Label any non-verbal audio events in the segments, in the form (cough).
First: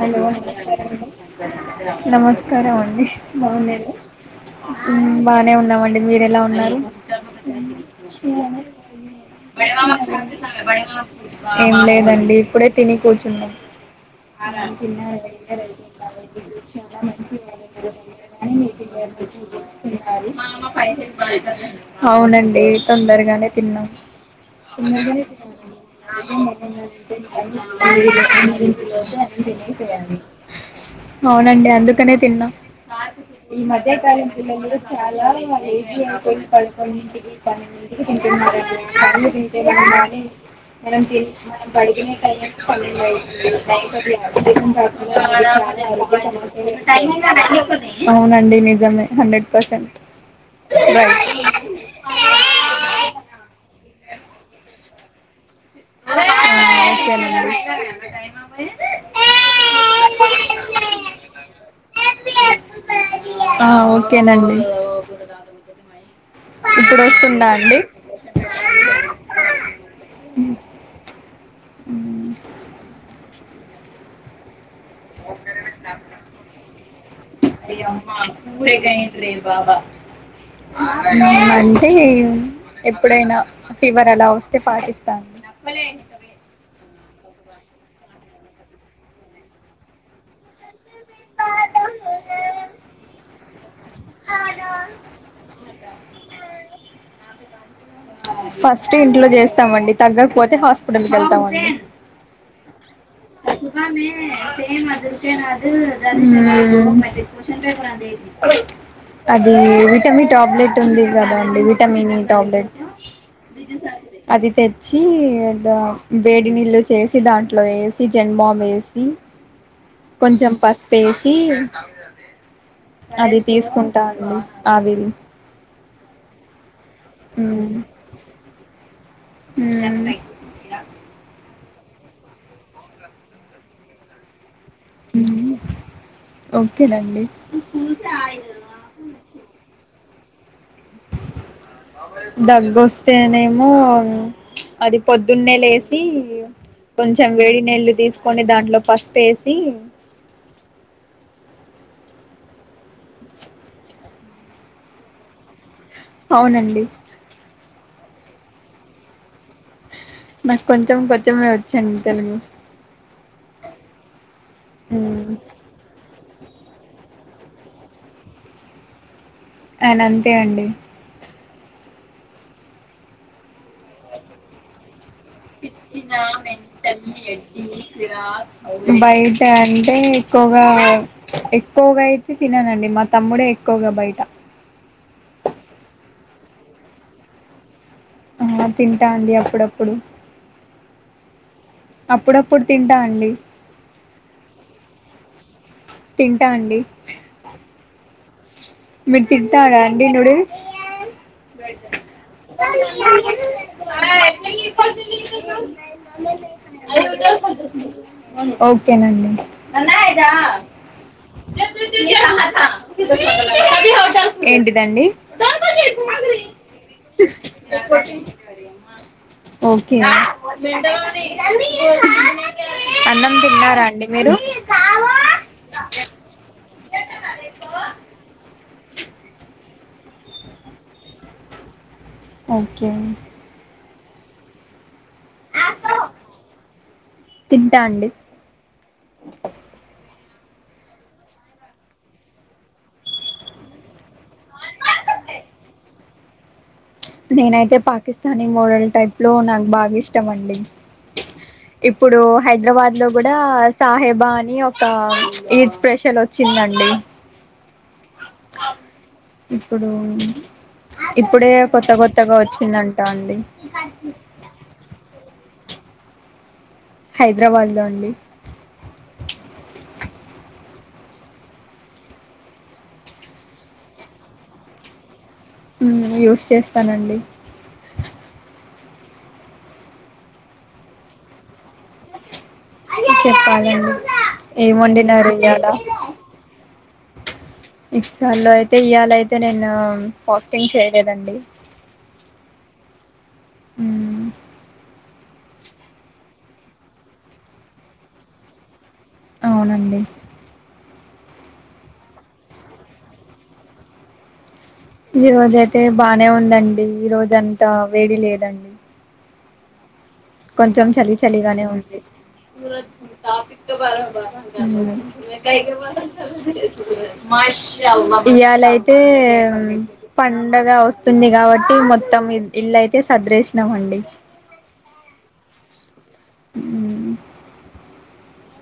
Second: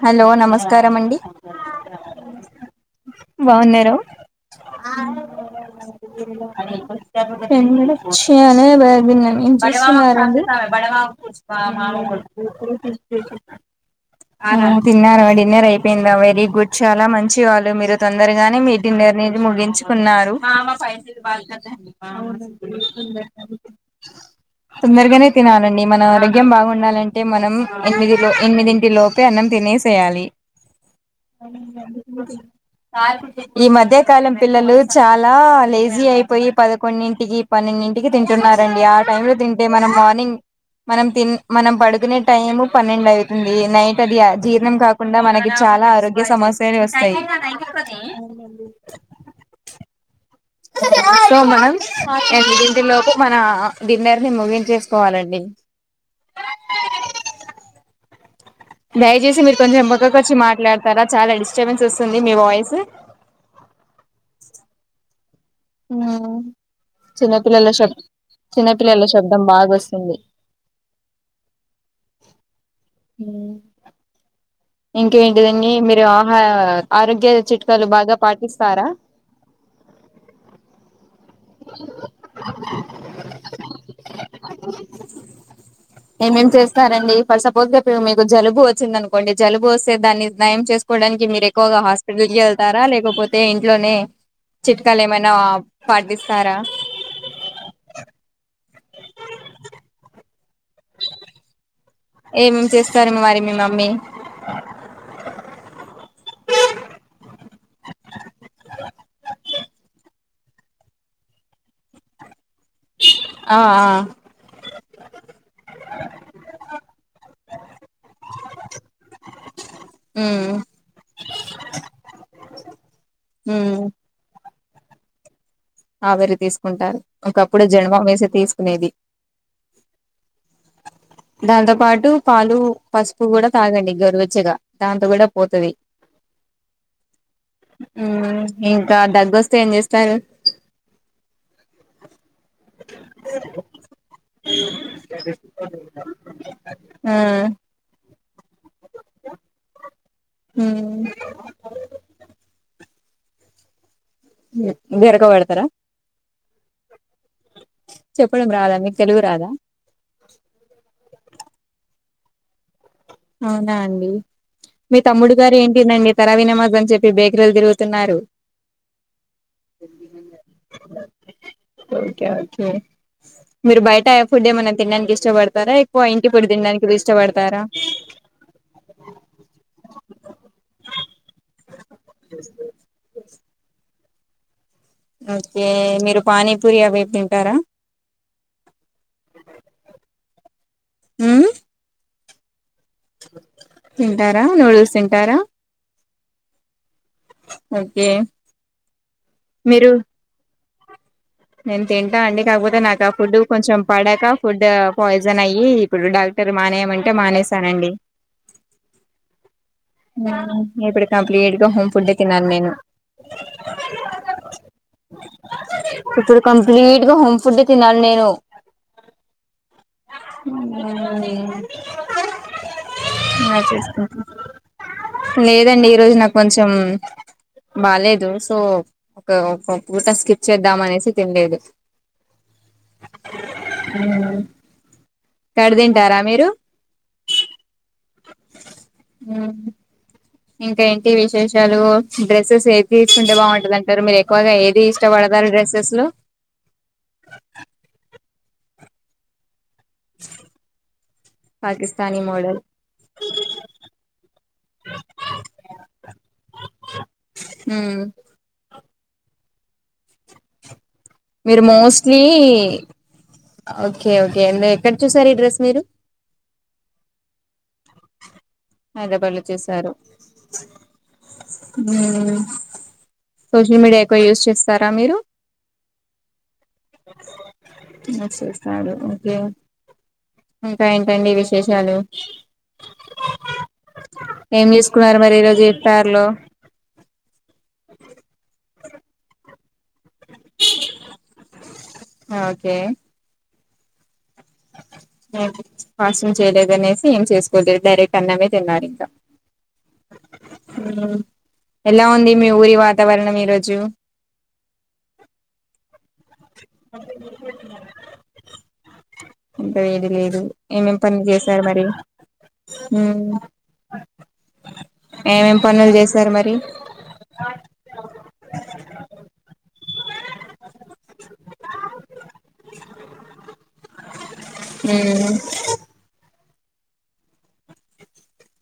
Hello నమస్కారం అండి నమస్కారం అండి బాగున్నారా బాగున్యాను బానే ఉన్నామండి, మీర ఎలా ఉన్నారు. చాలా బాగున్నాం ఏం చేస్తున్నారండి ఏం లేదండి ఇప్పుడే తిని కూర్చున్న తిన్నారా డిన్నర్ అయిపోయిందా వెరీ గుడ్ చాలా మంచి వాళ్ళు మీరు కానీ తొందరగానే మీ పిల్లలు డిన్నర్. డిన్నర్ అనేది తెలుసుకున్నారు ముగించుకున్నారు అవునండి తొందరగానే తిన్నాం తొందరగానే తినాలండి మన ఆరోగ్యం బాగుండాలంటే మనం ఎనిమిది లో అన్ని తొమ్మిది ఎనిమిదింటి లోపు లోపే అన్నం తినేసేయాలి అవునండి అందుకనే తిన్నాం నా ఈ మధ్య మధ్యకాలం కాలం పిల్లలు పిల్లాలు చాలా లేజీ అయిపోయి మడుకంటి పదకొండింటికి ప పన్నెండింటికి తింటున్నారండి ఆ టైమ్ లో తింటే తింటే మనం మార్నింగ్ మనం తిన్ మనం పడిగిన పడుకునే (inaudible) టైము పన్నెండు అవుతుంది నైట్ అది జీర్ణం కాకుండా మనకి చాలా ఆరోగ్య సమస్యలు వస్తాయి అవునండి నిజమే హండ్రెడ్ పర్సెంట్ రైట్ సో మనం ఎనిమిదిటిలోపు మన డిన్నర్ని ముగించే కోవాలండి (inaudible) దయచేసి మీరు కొంచెం పక్కకి వచ్చి మాట్లాడతారా చాలా డిస్టర్బెన్స్ వస్తుంది మీ వాయిస్ ఆ ఓకేనండి ఉమ్ ఇప్పుడు వస్తుందా చిన్నపిల్లల అండి శబ్ చిన్నపిల్లల శబ్దం బాగొస్తుంది ఉమ్ ఇంకేంటిదన్నీ మీరు ఆహ ఆరోగ్య చిట్కాలు బాగా పాటిస్తారా ఆ అంటె ఎప్పుడైనా ఫీవర్ అలా వస్తే పాటిస్తాను చేస్తారండి తేడు మీకు జలుబు వచ్చింది అనుకోండి జలుబు వస్తే దాన్ని నయం చేసుకోవడానికి మీరు ఎక్కువగా హాస్పిటల్ కె ళ్తారా లేకపోతే ఇ ఇంట్లోనే చిట్కాలు ఏమైనా పాటిస్తారా ఫస్ట్ ఇంట్లో చేస్తామండి తగ్గకపోతే హాస్పిటల్కి వెళ్తామండి ఏమేమి చేస్ సుగమే సేమ్ అదికే నా అన్ పేప అది అది విటమిన్ టాబ్లెట్ ఉంది కదా అండి విటమిన్ ఈ టాబ్లెట్ ఆ ఆ అది తెచ్చి వేడి నీళ్ళు చేసి దాంట్లో వేసి జండుబామ్ వేసి ఉమ్ కొంచెం పసుపు వేసి అది ఉమ్ తీసుకుంటంఅండి ఆవిరి ఆవిరి తీసు కుంటారు ఒకప్పుడు మ్మ్ జన్డుబామ్ వేసి తీసుకునేది మ్మ్ దాంతో పాటు పాలు పసుపు కూడా తాగండి గోరువెచ్చగా దాంతో కూడా మ్మ్ పోతది ఓకేనండి ఉమ్ ఇంకా దగ్గొస్తే ఏం చేస్తారు (inaudible) దగ్గొస్తేనేమో అది పొద్దున్నే లేసి ఆ కొంచెం వేడి నీళ్ళు తీసుకొని దాంట్లో పసుపు వేసి ఊ గరక వెడతారా అవునండి చెప్పడం రాదా మీకు తెలుగు రాదా నాకు కొంచెం కొంచెమే వచ్చండి తెలుగు అవునా అండి మీ తమ్ముడు మ్మ్ గారు ఏంటిదండి తెరావిన మ దని చెప్పి బేకరీలు తిరుగుతున్నారు ఆయన అంతే అండి ఓకే ఓకే మీరు బయట యే ఫుడ్డ ఏమన తినడానికి ఇష్టపడతారా ఎక్కువ ఇంటి ఫూడ్ తినడానికి ఇష్టపడతారా బయట అంటే ఎక్కువగా ఎక్కువగా అయితే తిననండి మా తమ్ముడే ఎక్కువగా బయట ఓకే మీరు పానీపూరి అవి తింటారా ఆ తింటా అండి అప్పుడప్పుడు హ్మ్మ్ అప్పుడప్పుడు తింటా అండి తింటారా నూడిల్స్ తింటారా తింటా అండి ఓకే మీర్ తింటారా మీరు అండి నూడిల్స్ (inaudible) నేను తింటా అండి కాకపోతే నాకు ఆ ఫుడ్ కొంచెం పడక ఫుడ్ పాయిజన్ అయ్యి ఇప్పుడు డాక్టర్ మానేయమంటే మానేసానండి ఓకేనండి ఇప్పుడు కంప్లీట్ గా హోమ్ ఫుడ్ తినాలి నేను ఏంటిదండి ఇప్పుడు కంప్లీట్ గా హోమ్ ఫుడ్ తినలి నేను ఓకే అన్నం అలా తిన్నారా అండి చేసుకుంటా మీరు లేదండి ఈరోజు నాకు కొంచెం బాలేదు సో ఒక ఒక పూట స్కిప్ చేద్దాం అనేసి తిన్లేదు ఓకే హ్మ్మ్ కఢ్ తింటారా మీరు తింటా అండి ఇంకా ఏంటి విశేషాలు డ్రెస్సెస్ ఏది తీసుకుంటే బాగుంటదింటారు మీరు ఎక్కువగా ఏది ఇష్టపడ డ్రెస్సెస్ లో నేనైతే పాకిస్తానీ మోడల్ టైప్ లో నాకు బాగా ఇష్టం అండి ఇప్పుడు పాకిస్తానీ మోడల్ హైదరాబాద్ లో కూడా సాహెబా అని ఒక ఈద్ స్పెషల్ వచ్చ చిదండి హ్మ్మ్ ఇప్పుడు ఇప్పుడే మీరు కొత్త మోస్ట్లీ కొత్తగా వచ్చిందంటా అండి ఓకే ఓకే అ ఎక్కడ చూసారు ఈ డ్రెస్ మీరు హైదరాబాద్ లో అండి హైదరాబాద్లొ చేసారు సోషల్ మీడియా ఎక్కువ యూజ్ చేస్తారా మీరు యూస్ చేస్తానండి యూజ్ ఓకే ఇంకా ఏంటండి విశేషాలు చెప్పాలండి ఏం చేసుకున్నారు వండినరు మరి ఈరోజు ఇయల ఇఫ్తార్ లో ఇ చలో ఇయాలయితే నేను పస్టింగ్ చేయలేదండి ఓకే హ్మ్మ్ కాస్టూమ్ చేయలేదు అనేసి ఏం చేసుకోలేదు డైరెక్ట్ అన్నమే తిన్నారు ఇంకా అవునండి ఎలా ఉంది మీ ఊరి వాతావరణం ఈరోజు ఈ రోజయితే బానే ఉందండి ఈ రోజ అంతా వేడి లేదండి అంత వేడి లేదు కొంచెం ఏమేం చలి పనులు చేశారు చలిగానే మరి ఉంది (unintelligible) ఏమేం పనులు చేశారు మరి ఇవాళయితే పండగ వస్తు స్తుంది కాబట్టి మొత్తం ఇల్లు అయితే సదిరేసినాము అండి హ్మ్మ్ హ్మ్మ్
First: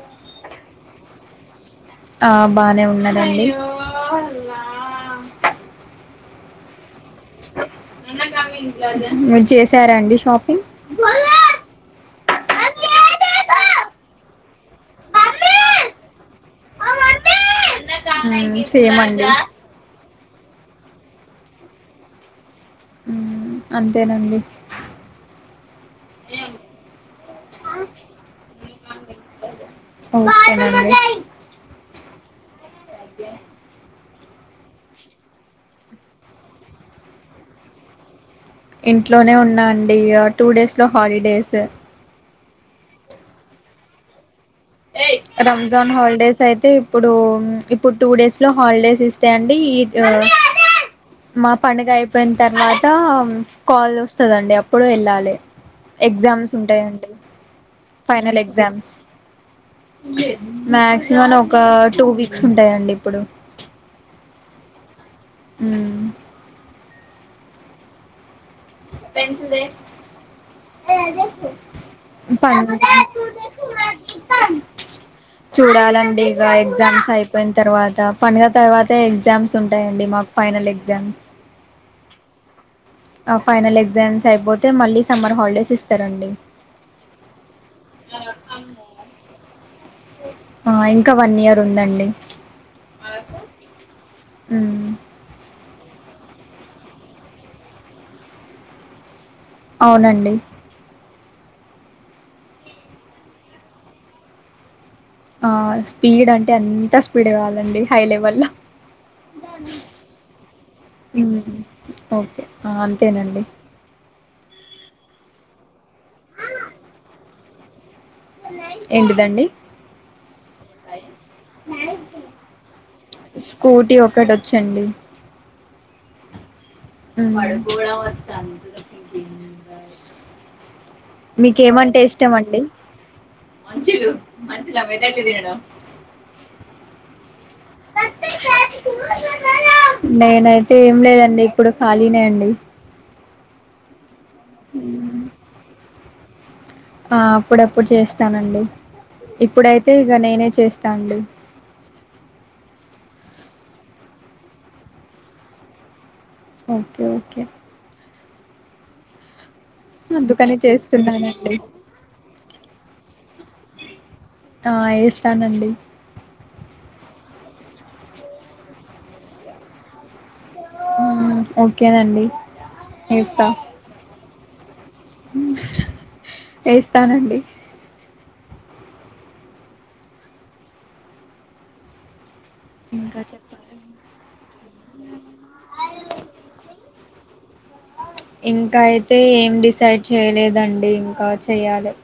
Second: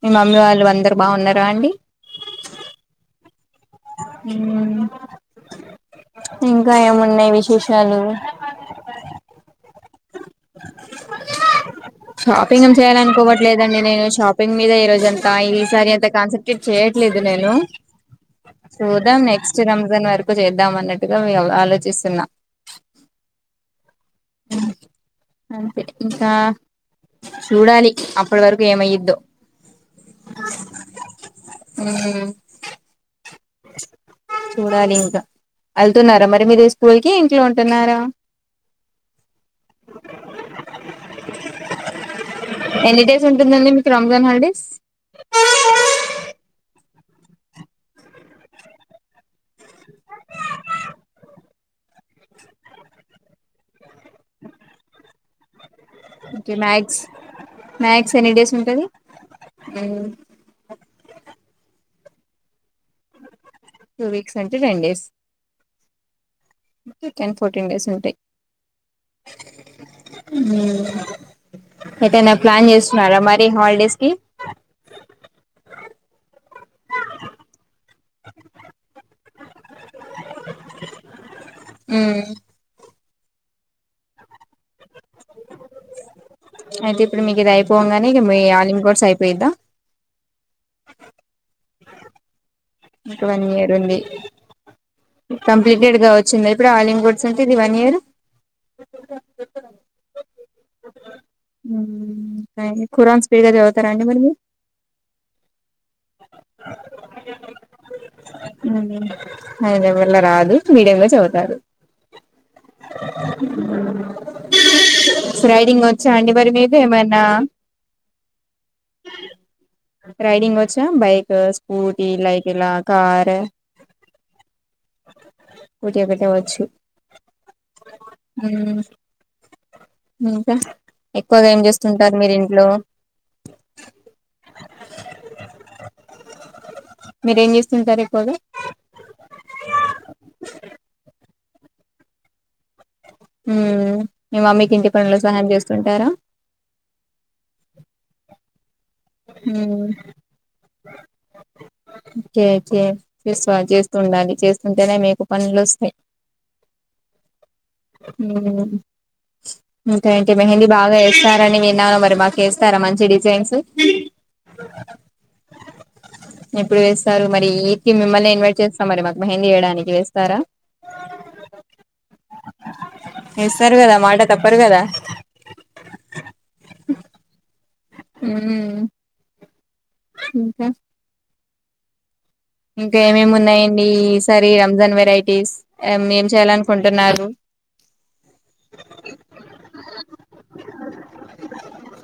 మీ మమ్మీ వాళ్ళు అందరు బాగున్నారా అండి ఆ బానే ఉన్నారాండి ఇంకా ఏమ మీరు చేసారండి షాపింగ్ చేయాలనుకోవట్లేదండి నేను షాపి ప్పంగ్ మీద ఈ రోజ అంతా ఈ సారి అంత కాన్సన్ట్రేట్ చేయట్లేదు నేను సేమ్ చూదాం అండి నెక్స్ట్ ఇ రంజాన్ వరకు చేద్దాం అన్నట్టుగా ఆలోచిస్తున్నా అంతేనండి అంతే ఇంకా చూడాలి అప్పటి వరకు ఏమయ్యదుో ఓకేడి చూడాలి ఇంకా వెళ్తున్నారా మరి మీరు స్కూల్ క ఇంట్లో ఉంటున్నారా ఇంట్లోనే ఉన్నా అండి టూ డేస్ లో హాలిడేస్ ఎన్ని డేస్ ఉంటుందండి మీకు రంజాన్ హల్డీస్ రంజాన్ హాలిడేస్ అయితే ఇప్పుడు ఇప్పుడు టూ డేస్ లో హాలిడేస్ ఇస్తాయంండి ఈ మా పండుగ అయిపోయిన తర్వాత కాల్ వస్తదండి అప్పుడు వెళ్ళాలి ఎగ్జామ్స్ ఓకే మ్యాక్స్ ఉంటాయండి ఫైనల్ ఎగ్జామ్స్ అ మాక్సిమం ఒక టూ వీక్స్ ఉంటాయంండి ఇప్పుడు టూ వీక్స్ అంటే టెన్ డేస్ అ టెన్ ఫోర్టీన్ డేస్ ఉంటాయి పెన్సదే అద ఎటైనా ప్లాన్ చేస్తున్నారా మరి హాలిడేస్ కి ప చూడాలండి ఇక ఎగ్జామ్స్ అయిపోయిన తర్వాత పండుగ తర్వాతే ఎగ్జామ్స్ ఉంటాయండి మాకు ఫైనల్ ఎగ్జామ్స్ అ ఆ ఫైనల్ ఎగ్జామ్స్ అయిపోతే మళ్ళీ సమ్మర్ హాలిడేస్ ఇస్తారండి అయితే ఇప్పుడు మీకు ఇది అయిపోవ గాని ఇక మీ ఆలిమ్ కోడ్స్ అయిపోయిద్దా ఆ ఇంకా వన్ ఇయర్ ఉందండి ఇకు వన్ ఇయర్ ఉంది ఉమ్ కంప్లీటెడ్ గా వచ్చిందా ఇప్పుడు ఆలింగ్ కోడ్స్ అంటే ఇది వన్ ఇయర్ అవునండి అ ఖురాన్ స్పీగాది చవుతారా అండి మరి మీరు ఆ స్పీడ్ అంటే ఎంత స్పీడ్ కాదండి హై లెవెల్ లో అదవల రా మీడియ ఉమ్ చదుతారు ఓకే ఆ అంతేనండి ర్రైడింగ్ వచ్చా అండి మీద ఏమనా ఏంటిదండి రైడింగ్ వచ్చా బైక్ స్కూటీ లైకిలా కార్ స్కూటీ ఒకటి వచ్చండి స్కూటీ ఒకరే వచ్చు మడ గోళ వ చాలుంది హ్మ్ ఇంకా ఎక్కువగా ఏం చేస్తుంటారు, మీరు ఇంట్లో మంచిలు మంచించిలు మదంటది నడం (unintelligible) చేస్తుంటారు ఎక్కువగా నేనైతే ఏం లేదండి, ఇప్పుడు ఖాళీనే అండి ఉ మీ మమ్మీకి ఇంటి పనుల్లో సహాయం చేస్తుంటారా, ఆ అప్పుడప్పుడు చేస్తానండి హ్మ్ ఇప్పుడైతే ఇక నేనే చేస్తాండి, చే చే చేసుకోవలి చేస్తూ ఉండాలి, చేస్తుంటేనే మీకు పనులు వస్తాయి, ఓకే ఓకే ఉ ఇంకా ఏంటి అందుకని మెహందీ చేస్తున్నానండి బాగాేస్తారని విన్నాను మరి మాకు వేస్తారా, మంచి డిజైన్స్ ఆ ఏస్తానండి ఎప్పుడు వేస్తారు మరి ఇంటికి మిమ్మల్ని ఇన్వైట్ చేస్తాం, మరి మాకు మహందీ వేయడానికి వేస్తారా, ఓకేనండి వేస్తా తప్పదు కదా వేస్తానండి మ్మ్ ఇంకా ఇంకా ఏమేమి ఉన్నాయండి, ఈ సారి రంజాన్ వెరైటీస్ ఏం ఏం చేయాలనుకుంటున్నారు రు ఇంకా అయితే ఏం డిసైడ్ చేయలేదండి, ఇంకా చెయ్యాలి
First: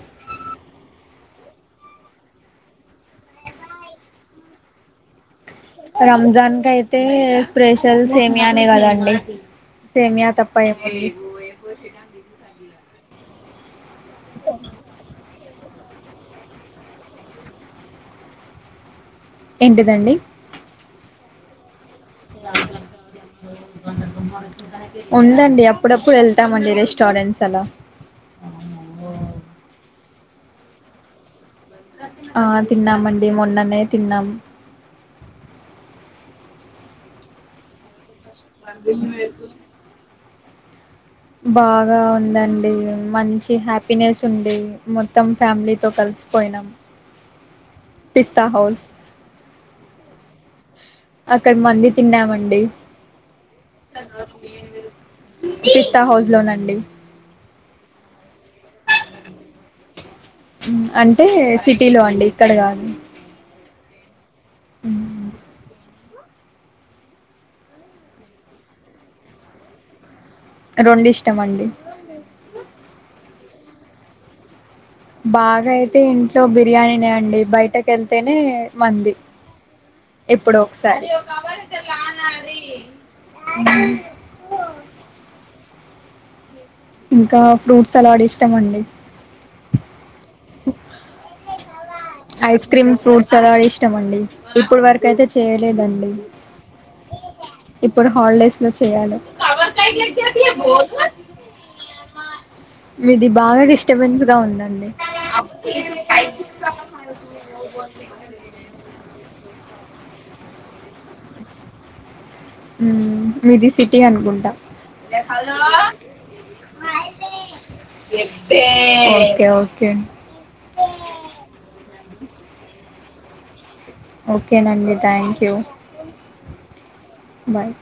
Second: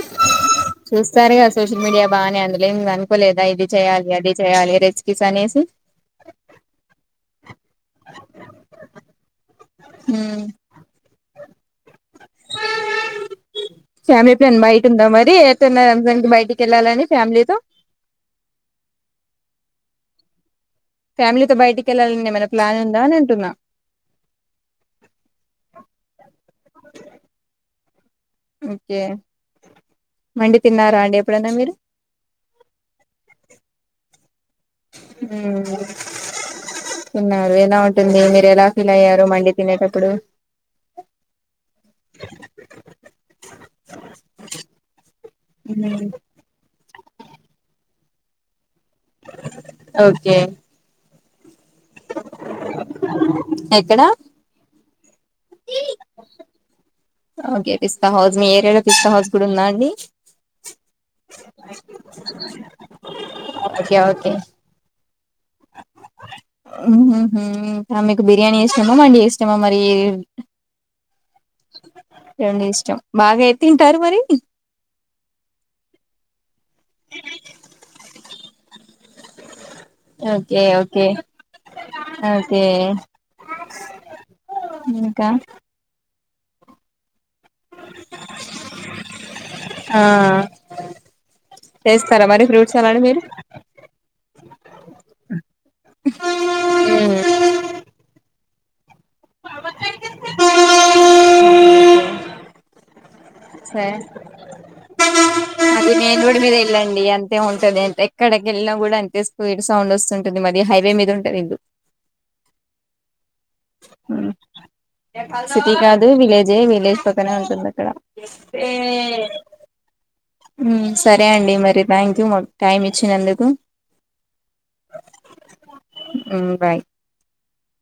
(unintelligible) చూసారుగా సోషల్ మీడియా బాగానే అందులో ఏమి అనుకోలేదా, ఇది చేయాలి అది చేయాలి రెసీపీస్ అనేసి రంజాన్ క అయితే స్పెషల్ సేమ్యా నే కదండి సేమ్యా ఉమ్ తప్ప ఏముంది ఫ్యామిలి ప్లాన్ బయట ఉందా మరి ఏ ళ్తూన్నార రంజాన్ కి బయటికి వెళ్ళాలని ఫ్యామిలీతో ఎంటిదండి ఫ్యామిలీతో బయటికి వెళ్ళాలని ఏమైనా ప్లాన్ ఉందా అని అంటున్నా ఉందండి అప్పుడప్పుడు వెళ్తామండి రెస్టార్ట్ ఫ్రెండ్స్ అలా ఓకే మండి తిన్నారా, అండి ఎప్పుడన్నా మీరు ఆ తిన్నామండి, మొన్ననే తిన్నాం మ్మ్ ఇంగ (unintelligible) ఉంటుంది, మీరు ఎలా ఫీల్ అయ్యారు మండి తినేటప్పుడు, బాగా ఉందండి మంచి హ్యాపీనెస్ ఉండేది, మొత్తం ఫ్యామిలీతో కలి సి పోయినాం పిస్తా హౌస్ ఓకే అక్కడ మండి, తిన్నాం అండి ఎక్కడ పిస్తా హౌస్ లోనండి ఓకే పిస్తా హౌస్, మీ ఏరియాలో పిస్తా హౌస్ కూడా ఉంద అండి మ్మ్ అంటే సిటీలో, అండి ఇక్కడ కాదు ఓకే ఓకే మ్మ్ హ్మ్ హు ఇంకా మీకు బిర్యానీ ఇష్టమా, మండీ ఇష్టమా మరి రొండు ఇష్టం అండి రెండు ఇష్టం బాగా ఏది తింటారు, మరి బాగా అయితే ఇంట్లో బిర్యానీనే అండి, బయటకి వెళ్తేనే మండి, ఓకే ఓకే ఓకే ఇంకా ఇంకా ఫ్రూట్స్ సలాడ్ ఇష్టం అండి ఆ చేస్తారా మరి ఐస్ ఫ్రూట్స్ క్రీమ్ సలాడ్ మీరు ఫ్రూట్ సలాడ్ ఇష్టం అండి ఇప్పుడు వరకు అయితే చేయలేదండి మ్మ్ ఇప్పుడు హాలిడేస్ చెయ్యాలే మీది బాగా సరే డిస్టర్బెన్స్గా ఉందండి డి అంతే ఉంటది అంత ఎక్కడకి వెళ్ళినా కూడా అంతే (unintelligible) సౌండ్ వస్తుంటది మాది హైవే మీద ఉంటది ఇండ్లు మ్మ్ మీది సిటీ అనుకుంటా సిటీ కాదు విలేజే విలేజ్ పక్కనే ఉంటుంది అక్కడ ఓకే ఓకే మ్మ్ సరే అండి మరి థ్యాంక్ యూ మాకు టైమ్ ఇచ్చినందుకు ఓకే నండి థ్యాంక్ యూ బాయ్ బాయ్